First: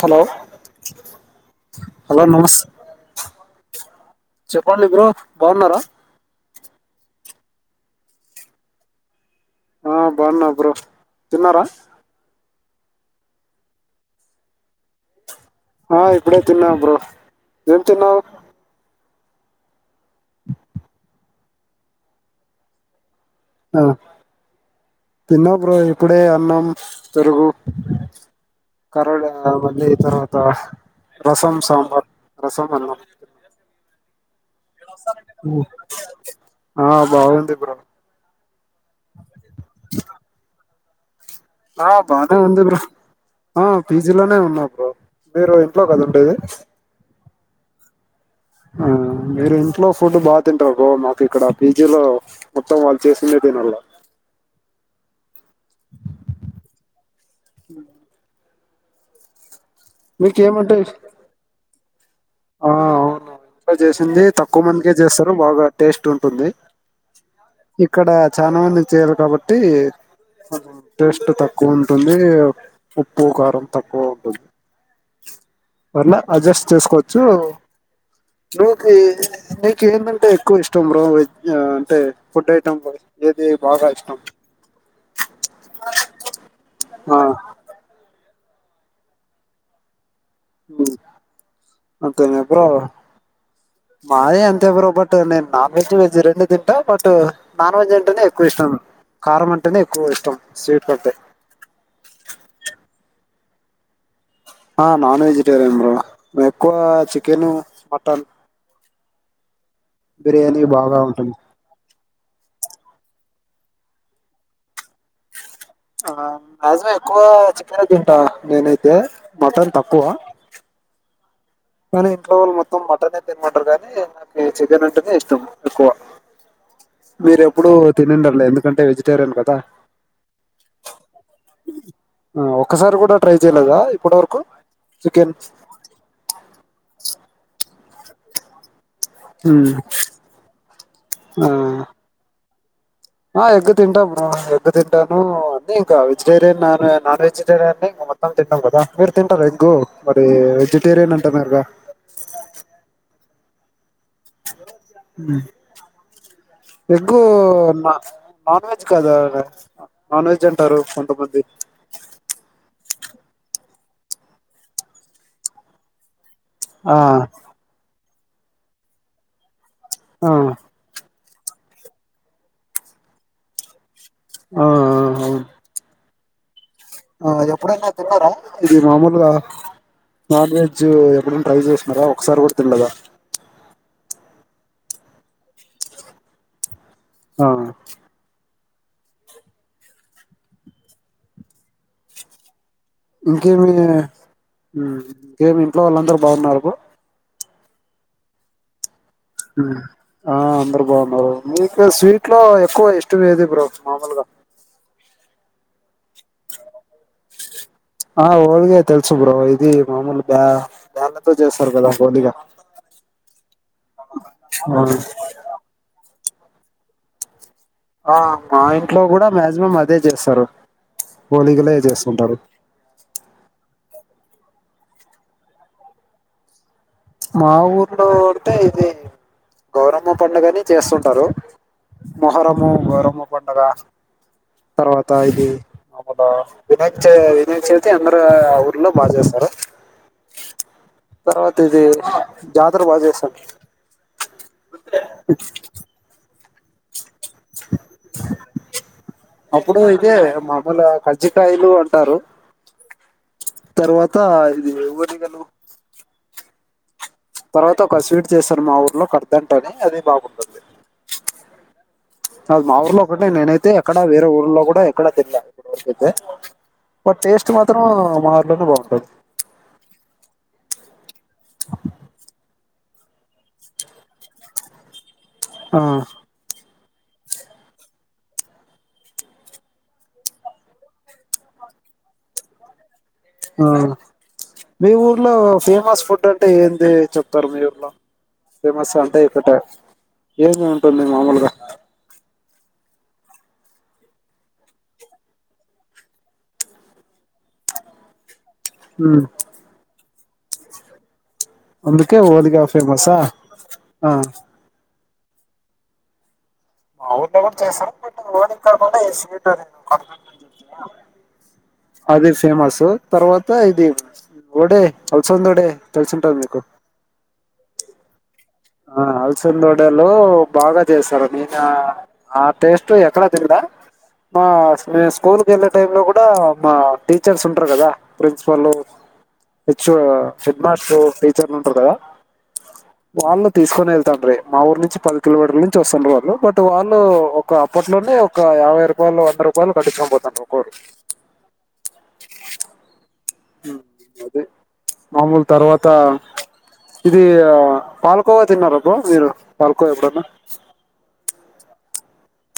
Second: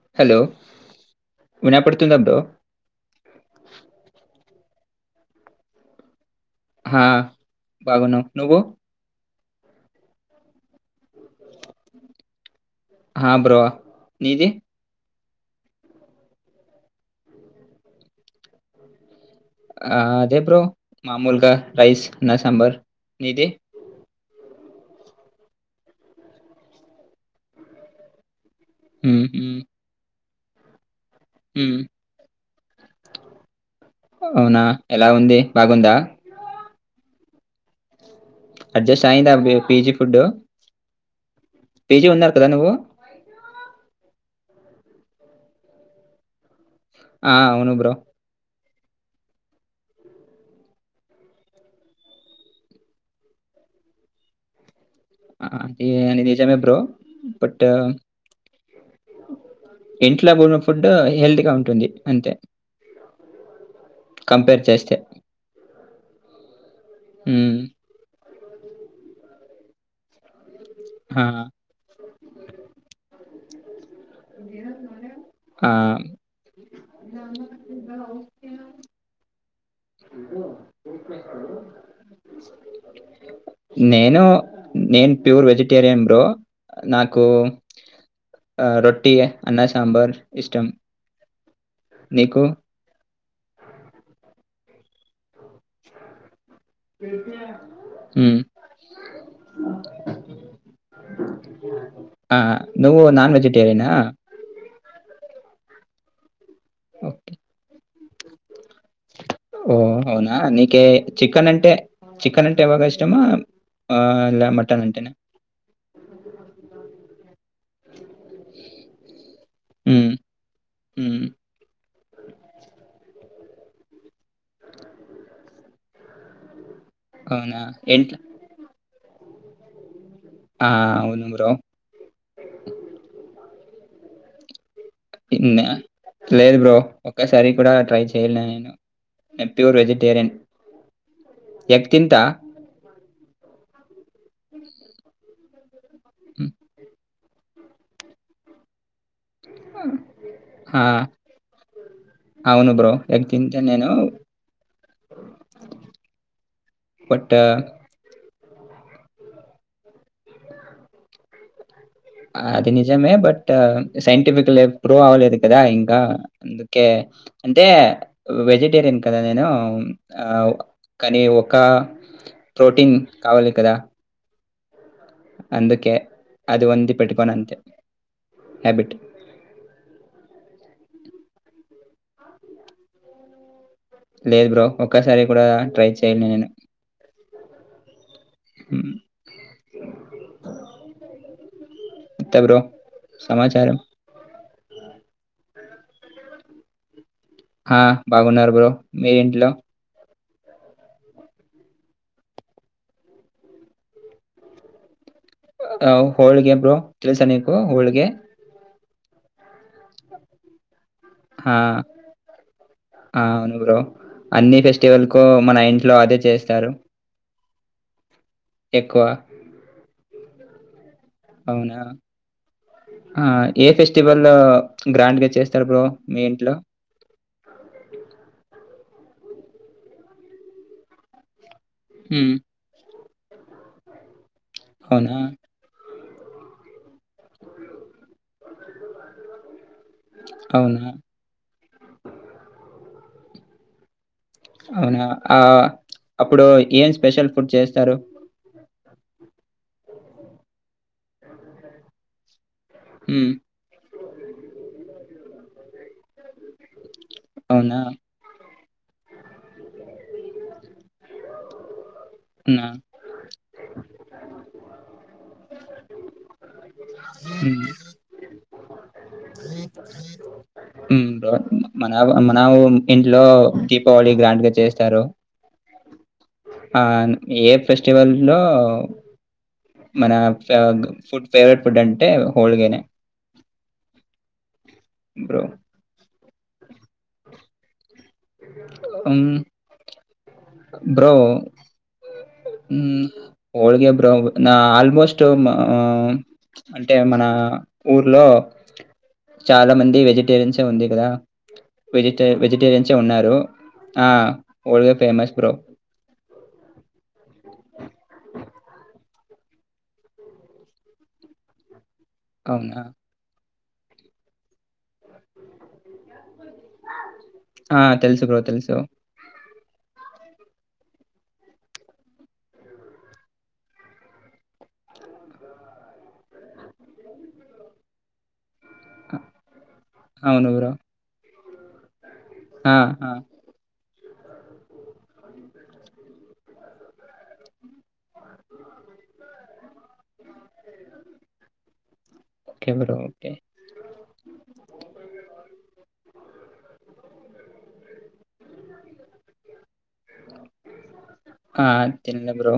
Hello వినపడుతుందా hello bro? నమస్తే చెప్పండి ఇ బ్రో బాగున్నారా హా బగున నువు ఆ బాగున్నా బ్రో తిన్నారా ఆ బ్రో నీది ఆ ఇప్పుడే తిన్నావు బ్రో ఏం తిన్నావు ఆ అదే బ్రో మామూలుగా రైస్ నా సాంబార్ నిది తిన్న బ్రో ఇప్పుడే అన్నం పెరుగు కరడ హ్మ్. హ్మ్. మళ్ళీ తరువాత త రసం హ్మ్. సాబార్ రసం ఎన్న అవునా ఎలా ఉంది బాగుందా ఆ బాగుంది ఇ బ్ర అడ్జస్ట్ అయిందా పీజీ ఫుడ్ ఆ పేజీ ఉన్నారు బానే కదా ఉంది నువ్వు బ్రో ఆ పీజీ లోనే ఉన్నా బ్రో మీరు ఇంట్లో కద ఉండేది ఆ అవును బ్రో ఆ మీరు ఇంట్లో ఫుడ్ బాగా తింటారు బ్రోమాకు ఇక్కడ పీజీలో మొత్తం వాళ్ళు చేసిండే తనిల్ల అనిజమ బ్రో బట్ ఇంట్లో బడిన మీకేమంటే ఫుడ్ ఇష్టం హెల్తీ గా ఉంటుంది. అంతే ఆ! అవును. ఇంట్లో చేసింది కంపేర్ తక్కువ మందికే చేస్తే. చేస్తారు బాగా టేస్ట్ ఉంటుంది హ్మ్. ఇక్కడ. చాలా మంది చేయరు కాబట్టి ఆ! టేస్ట్ తక్కువ ఉంటుంది ఉప్పు కా తక్కువ ఉంటుంది ఆ! ఎన్న అడ్జస్ట్ చేసుకోవచ్చు బోకి నీకు ఏంటంటే ఎక్కువ ఇష్టం బ్రో వెజ్ అంటే ఫుడ్ ఐటమ్ ఏది బాగా ఇష్టం? నేను నేను ప్యూర్ వెజిటేరియన్ బ్రో ఆ! నాకు రోట్టి అన్నా సాంబర్ అంతేనా బ్రో మాయ అంత ఇవ్ర బట్ నను నాన్ వెజ్ వెజ్ రెండు తింట బట్ నాన్ వెజ్ అంటేనే ఉమ్, ఎక్కువ ఇష్టం కారం అంటేనే ఎక్కువ ఇష్టం స్వీట్ కంటే టేరినా ఆ నాన్ వెజిటేరియన్ బ్రో మెక్కువ ఓకే చికెను టన్ ఓ అవునా నీకే బాగా ఉంటుంది చికన్ అంటే చికెన్ అంటే ఎవగా ఇష్టమా మటన్ అంటేనా ఆ మాజ్మా ఎక్కువ చికెన్ తింటా నేనైతే మటన్ తక్కువ హ్మ్ హ్మ్ కానీ ఇంట్లో వాళ్లు మొత్తం మటన్ చికెన్ మటర్ కాగానీ నాకు చికెన్ అంటేనే ఇష్టం ఎక్కువ మీరు అవునా ఎప్పుడు ఏంటి తినిండర్లే ఎందుకంటే టేరియన్ కదా ఆ, అవును బ్రో ఒక్కసారి కూడా ట్రై చేయలేదా ఇప్పుటి వరకు చికెన్ తిన్న లేదు బ్రో ఒక్కసారి కూడా ట్రై చెయలే నేను ఉమ్, ప్యూర్ వెజిటేరియన్ ఆ ఎగ్ తింటా ఆ ఎగ్ అ ఇంకా ఉమ్, వెజటరియన్ నాన్ నాన్ వెజ్ వెజటేరియన్ని ని మొత్తం తింటావ్ కదా మీరు తింటారు ఎగ్గు మరి ఆ, వెజిటేరియన్ అంటున్నారుగా ఎనెను ఎగ్ బట్ నా నాన్ వెజ్ కాద నాన్ వెజ్ అంటారు కొంతమంది అది నిజమే బట్ సైంటిఫికలి ప్రూవ్ అవ్వలేదు కదా ఇంకా అందుకే ఆ అంటే వెజిటేరియన్ కదా నేను ఆ కానీ ఒ ఒక ప్రోటీన్ కావాలి కదా ఆ అ అందుకే అది ఉంది పెట్టుకోను ఆ అంతే ఎప్పుడైనా తిన్నారా ఇది హ్యాబిట్. మామూలుగా నాన్ వెజ్ ఎప్పుడనా ట్రై చేస్తున్నారా ఒకసారి కూడా తిల్లదా లేదు బ్రో ఒక్కసారి కూడా ట్రై చేయడి నేను ఆ ఎంత బ్రో ఇంకేమి సమాచారం. ఏమి ఇంట్లో వాళ్ళందరూ బాగున్నారు హా బగునరు బ్రో మీరింట్లో ఆ అందరు బాగున్నారు మీకు స్వీట్ లో ఎక్కువ ఇష్టం ఏది బ్రో మామూలుగా ఆ హోళగ బ్రో తెల్సా నీకు హోళగ ఆ ఓలిగా తెలుసు బ్రో ఇది మామూలు బా ఆ అ అవును బ్రో అన్ని ఫెస్టివల్ కు మన ఇంట్లో అదే చేస్త చారు ఆ మా ఇంట్లో కూడా మ్యాక్సిమం అదే చేస్తారు పోలికలే అవునా చేస్తుంటారు స్వల్ గ్రాండ్ గా చేస్తారు బ్రో మీ ఇంట్లో మా ఊర్లోద ఇద గౌరమ్మ పండుగని చేస్తుంటారు. హ్మ్ మొహరము గరం పండదా తర్వాత అవునా ఇది అపుడు వినాయక్ వినాయక్ చవితి అందరు ఊర్లో బాగా చేస్తారు అవునా తర్వాతది జాతర బా చేస్తారు అవునా ఆ అప్పుడు ఎమ్స్ స్పెషల్ ఫుడ్ చేస్తారు అప్పుడు ఇదే మాములు కజ్జికాయలు అంటారు హ్మ్ తర్వాత ఇది ఒలిగలు తర్వాత అవునా ఒక స్వీట్ చేసి తరు మా ఊర్లో కడద్దంట అని అది బాగుంటుంది అ అవునా మా ఊర్లో ఒక్కడిని నేనైతే ఎక్కడ వేరే ఊర్లో కూడా ఎక్కడ తినలె ఇప్పటి వరకు అయితే హ్మ్ ఉ బ్రో మన మన ఇంట్లో దీపావళి గ్రాండ్ గా చేస్తారు ఆ ఆ ఏ ఫెస్టివల్ లో మన ఫె ఫుడ్ ఫేవరెట్ ఫుడ్ అంటే హోల్గానే హా మీ ఊర్లో బ్రో ఫేమస్ ఫుడ్ అంట్ టే ఏంద్ అదే చెప్తారు మీ ఊర్లో ఫేమస్ అంటే ఉమ్, ఇక్కట ఏమి ఉంటుంది మామూలుగా ఉమ్ హోల్గా బ్రో నా ఆల్మోస్ట్ హుమ్ ఆ అంటే మన ఆ ఊర్లో ఉమ్, చాలా మంది వెజిటేరియన్సే ఉంది కదా వెజి అందుకే ఓలిగా వెజిటేరియన్సే ఫేమసా ఉన్నారు ఆ వోల్గా ఫేమస్ బ్రో మా ఊల్లో కూడా చేస్తారు బట్ ఓలిగ కాకుండా ఏ స్వీట్ [inaudible] అది అవునా ఫేమసు తర్వాత్ టే ఇది వడే అల్సందొడే తెలిసి ఉంటాది మీక్ ఆ తెలుసు బ్రో తెలుసు ఆ అల్సంద వొడె లో బాగా చేస్తారు నేను అ ఆ టేస్ట్ ఎక్కడ తినలే ఆ స్కూల్కి వెళ్ళే టై లో కూడా మా టీచర్స్ ఉంటారు కదా ప్రిన్స్ పలు హెచు అవును బ్రో హెడ్మాస్టరు టీచ్ చెర్లుంటరు కదా ఆ ఆ కొని వెళ్తానిరి మా ఊరు నుంచి పది కిలోమీటర్ నుంచి వస్తారు వాళ్ళు బట్ వాళ్ళు అప్పట్లోనే ఒక యాభై రూపాయలు వంద రూపాయలు కట్టించుకోనిపోతాండ్రి ఒకోరు కెమెరా మామూలు తర్వాత ఇది పాల్కోవా తిన్నారా బ్రో మీరు పాల్కోవ ఎప్పుడన్నా ఆ తిన్న బ్రో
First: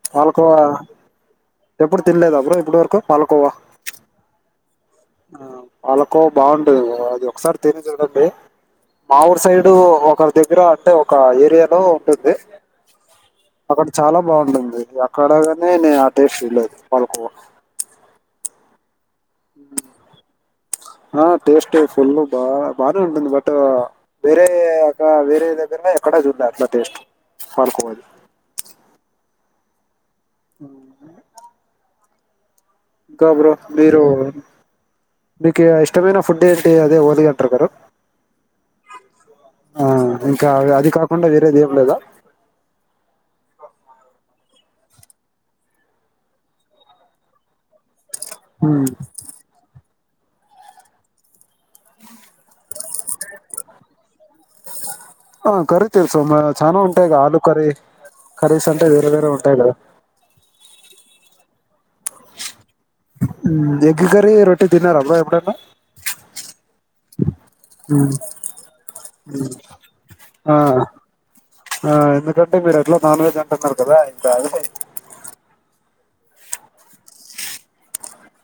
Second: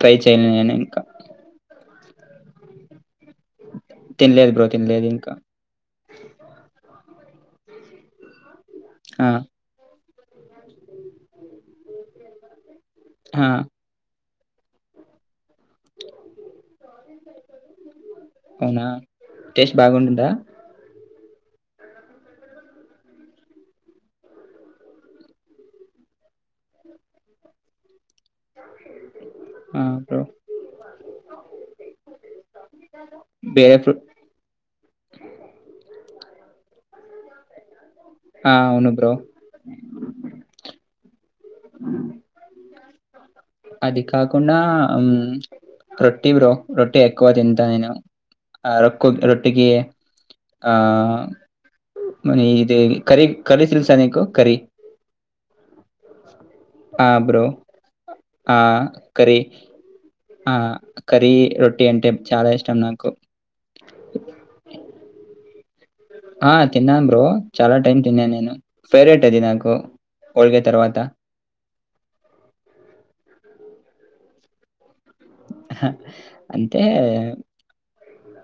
ట్రై చేయలే పాలకోవా నేను ఇంకా ఎప్పుడు తినలిలేదా బ్రో ఇపుడు వరకు పాలకోవా తినలేదు బ్రో తినలేదు ఇంకా ఆ పాలకోవ బాగుంటుంది బ్రో అది ఒ ఒకసారి తిని చూడండి మా ఆ ఊర్ సైడు ఒ ఒకరి దగ్గర అంటే ఒక ఏరియాలో ఉంటుంది. ఆ అక్కడ చాలా బాగుంటుంది అక్కడగానే నేను అ టే ఫీ లేదు పలుకో అనా టెస్ట్ బాగుంటుందా ఆ టేస్ట్ ఫుల్ బా బాగానే ఉంటుంది. బట్ వేరే అ వేరే దగ్గరలో ఎక్కడ చూన్నా అట్లా టేస్ట్ పాల్కోవదు. ఆ అ [inaudible] అ [inaudible] గ బ్రో వేరే ఫ్రూ మీరు వికే ఇష్టమైన ఫుడ్ ఏంటి అదే ఓదిగా అంటారు గ ఆ అవును బ్రో ఆ ఇంకా అది కాకుండా వేరేది ఏం లేదా అది కాకుండా రొట్టి బ్రో రొట్టటి ఎక్కువ తింట ఉమ్ రొ రొట్టకి ఆ మన ఇది కర కరి తెల్సా నీకు కర్రీ ఆ కరతర్ సోమ్ చనా ఉంటే ఆ ఇగ ఆలు బ్రో. కరి ఆ కరీస్ ఉంటే వేర బేర ఉంటా ఇ కదా కరీ రొట్ ఎగ్ కర రొటీటి తినన్నార అబ్బ ఎప్పుడన్నా ఆ తిన్నాను బ్రో చాలా టైమ్ ఉమ్ తిన్నాను నేను ఫేరేట్ అది నాకు ఆ హోల్గే తర్వాత తలా ఇంత అ అంటే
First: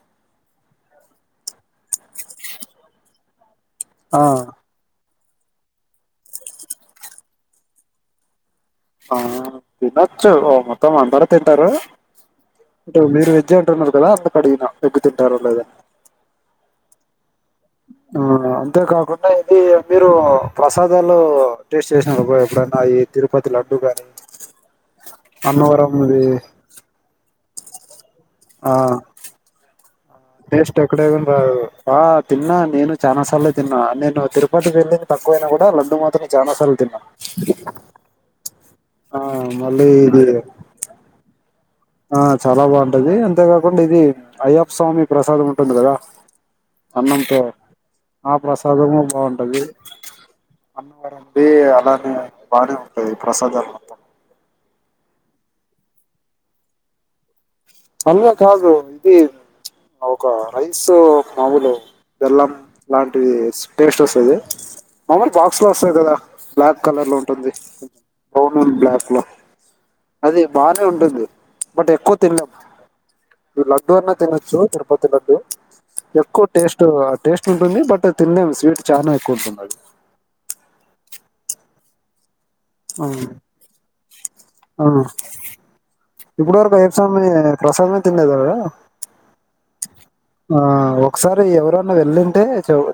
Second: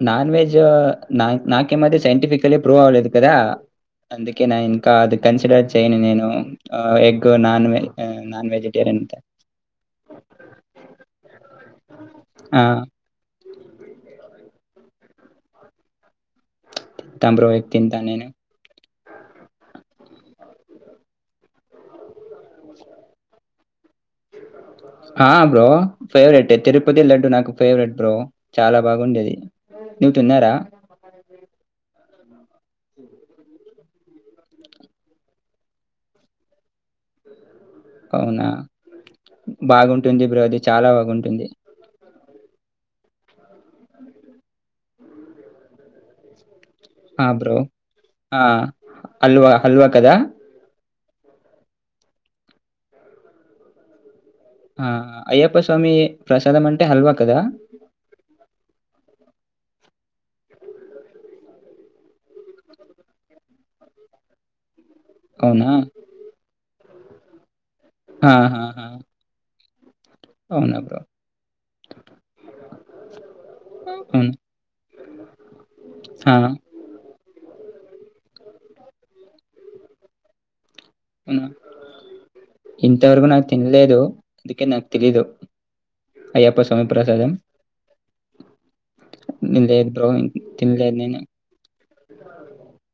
నాన్ వెజ్ నా నాకేమది సైంటిఫికలీ ప్రూవ్ అవ్వలేదు కదా ఆ అందుకే నా ఇన్కా అద కన్సిడర్ చేయను నేను egg non veg non veg ఆ తినొచ్చు మొత్తం అందార త ఆ! అ మీరు వెజ్ అంటున్నారు కదా అంత అడిగిన ఎగ్గు తింటారు లేదా తబ్రో ఎ తింతా నేను ఇన్నాది మీరు ప్రసాదాలు టేస్ట్ చేసినారు. ఎప్పుడన్నా ఈ తిరుపతి లడ్డు కానీ. ఆ బ్రో ఇది ఫేవరెట్ తిరుపతి లడు నాకు ఫేవరట్ బ్రో ఆ చాలా బాగుండేది. నువ్వు తిన్నారా? బేస్ ఎక్కడంద తిన్నా నేను చాలా సార్లు తిన్నా నేను తిరుపతికి వెళ్ళింది తక్కవ అయినా కూడా లడ్డు మాత్రం చాలనా సార్లు తిన్నా అవునా ఆ మళ్ళీ బాగుంటుంది ఇది బ్రో అది చాలా బాగుంటుంది ఆ చాలా బాగుంటది. అంతేకాకుండా ఇది అయ్యప్ప స్వామి ప్రసాదం ఉంటుంది కదా. ఆ! అన్నంతో బ్రో. ఆ ప్రసాదము హల్వా, బాగుంటది హల్వా కదా? అన్నం బే అలానే బాగానే ఉంటాది ప్రసాదాలు మొ ఆ అయ్యప్ప స్వామి ప్రసాదం అంటే హల్వా కదా అల్వా కాదు ఇది ఒక రైస్ మాముూలు బెల్లం లాంటివి టేస్ట్ వస్తది మములు బాక్స్ లో అవునా? వస్తది కదా బ్లాక్ కలర్ లో ఉంటుంది బ్రౌన్ అండ్ ఆహాహా! బ్లాక్ లో అది అవునా బానే బ్రో. ఉంటుంది బట్ ఎక్కువ తిన లడ్డూ అన్న అవును. తినొచ్చు తిరుపతి లడ్డు ఆ! ఎక్కువ టేస్ట్ టేస్ట్ ఉంటుంది బట్ తినలేను స్వీట్ చాలా ఎక్కువంటుంది అది ఉ నాకు అవు తెలీదు ఇప్పుటి వరకు అయ్యప్ప స్వామి ప్రసాదమే తినలేదా లేదు బ్రో ఇం- ఆ తినలేదు నేను ఒకసారి ఎవరన్నా వెళ్ళింటే చూడు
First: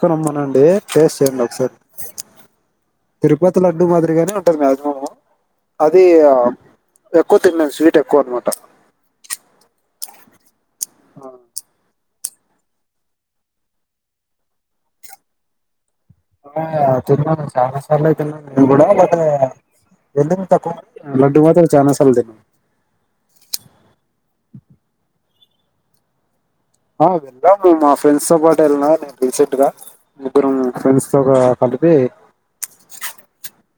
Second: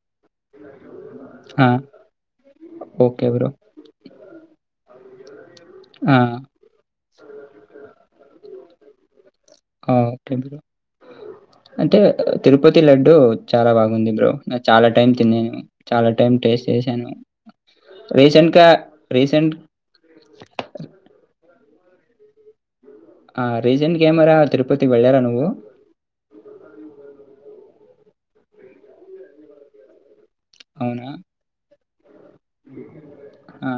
క్కనిమ్మనండి టేస్ట్ చేయండి ఆ! ఒకసారి ఓకే బ్రో. తిరుపతి లడ్డూ మాదిరిగానే ఉంటుంది మాక్సిమమ్ అది ఆ! ఎక్కువ తిన్ను స్వీట్ ఎక్కువ అనమాట ఆ! Okay bro. ఆ అంటే తిరుపతి లడ్డు చాలా బాగుంది బ్రో నా చాలా టైం తిన్నాను చాలా టైం టేస్ట్ చేశాను. తిన్నాను చాలా సార్లు అయి తిన్నాను నేను రీసెంట్‌గా కూడా లే రీసెంట్ వెంది తక్కువ లడ్డు మాద చాలా సార్లు తిన్న ఆ రీసెంట్ గా ఏమన్నా తిరుపతికి వెళ్ళారా నువ్వు ఆ వెళ్దాం మా ఫ్రెండ్స్ తో పాటు వెళ్ళిన నేను రీసెంట్ గా ఇద్దరం అవునా? ఫ్రెండ్స్ తో ఒక కలి పే ఆ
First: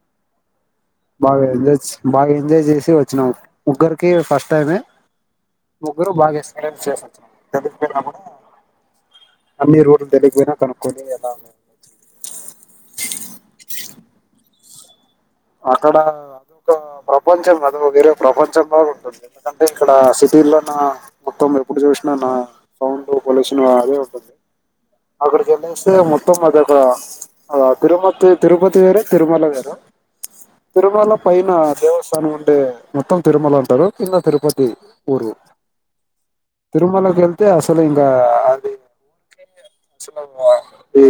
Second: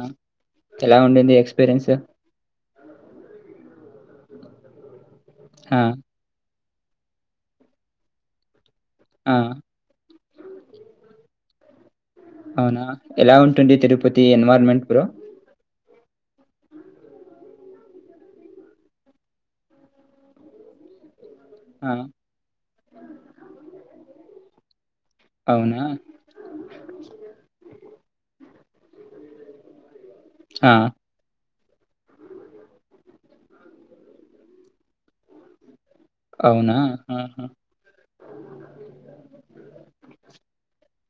ఎలా ఉండింది బాగా ఎంజ్ ఎక్స్‌పీరియన్స్? బాగా ఎంజాయ్ చే వచ్చినాం ముగ్గరికి ఫస్ట్ టైమే ఆ! ముగ్గురు బాగేస్తా చేసొచ్చ తెకుళ్ిన కూడా ఆ! అన్నీరు తెలికపోయినా కనుకోలే ఎలా అవునా ఎలా ఉంటుంది తిరుపతి ఎన్విరాన్మెంట్ బ్రో అక్కడ ఎదొ ఒక ప్రపంచం అదొ వేరే ప్రపంచం లా ఉంటుంది ఎందుకంటే ఇక్కడ సిటీల్లోన్న మొత్తం ఎప్పుడు ఆ! చూసినా నా సౌండ్ పొల్యూషన్ లాగే ఉంటుంది అవునా? అక్కడికెళ్లేస్తే మొత్తం అది ఒక ఆ తిరుమతి తిరుపతి వేరే తిరుమల వేరు ఆ! తిరుమల పైన దేవస్థానం అంటే మొత్తం తిరుమల అంటారు కింద తిరుపతి ఊరు అవునా? ఆహా! తిరుమలకెళ్తే అసలు ఇంక అది ఈ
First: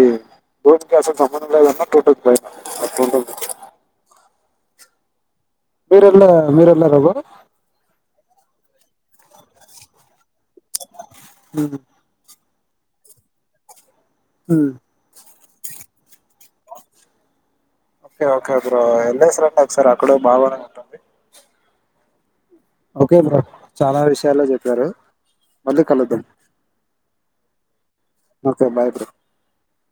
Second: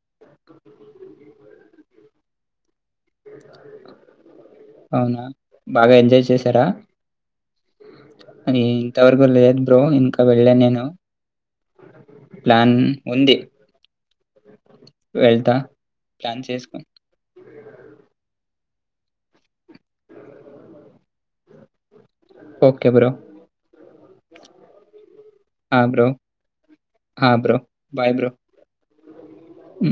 భూమికి అసలు సంబంధం లేదన్న ఉంటుంది పైన అట్లుంటుంది అవునా బాగా ఎంజాయ్ మీరెలార చేశారా? మీరెళ్లార బ్రో ఇంతవరకు లేద్ బ్రో ఇంకా వెళ్నే,, హు ప్లాన్ ఉంది హు వెళ్తా ప్లాన్ చేసుకొని ఓకే ఓకే బ్రో వెళ్లేసిరండి ఒకసారి అక్కడ బాగానే ఉంటుంది ఓకే బ్రో చాలా విషయాల్లో చెప్పారు మళ్ళీ కలుద్దాం హ బ్రో ఓకే బాయ్ బ్రో హు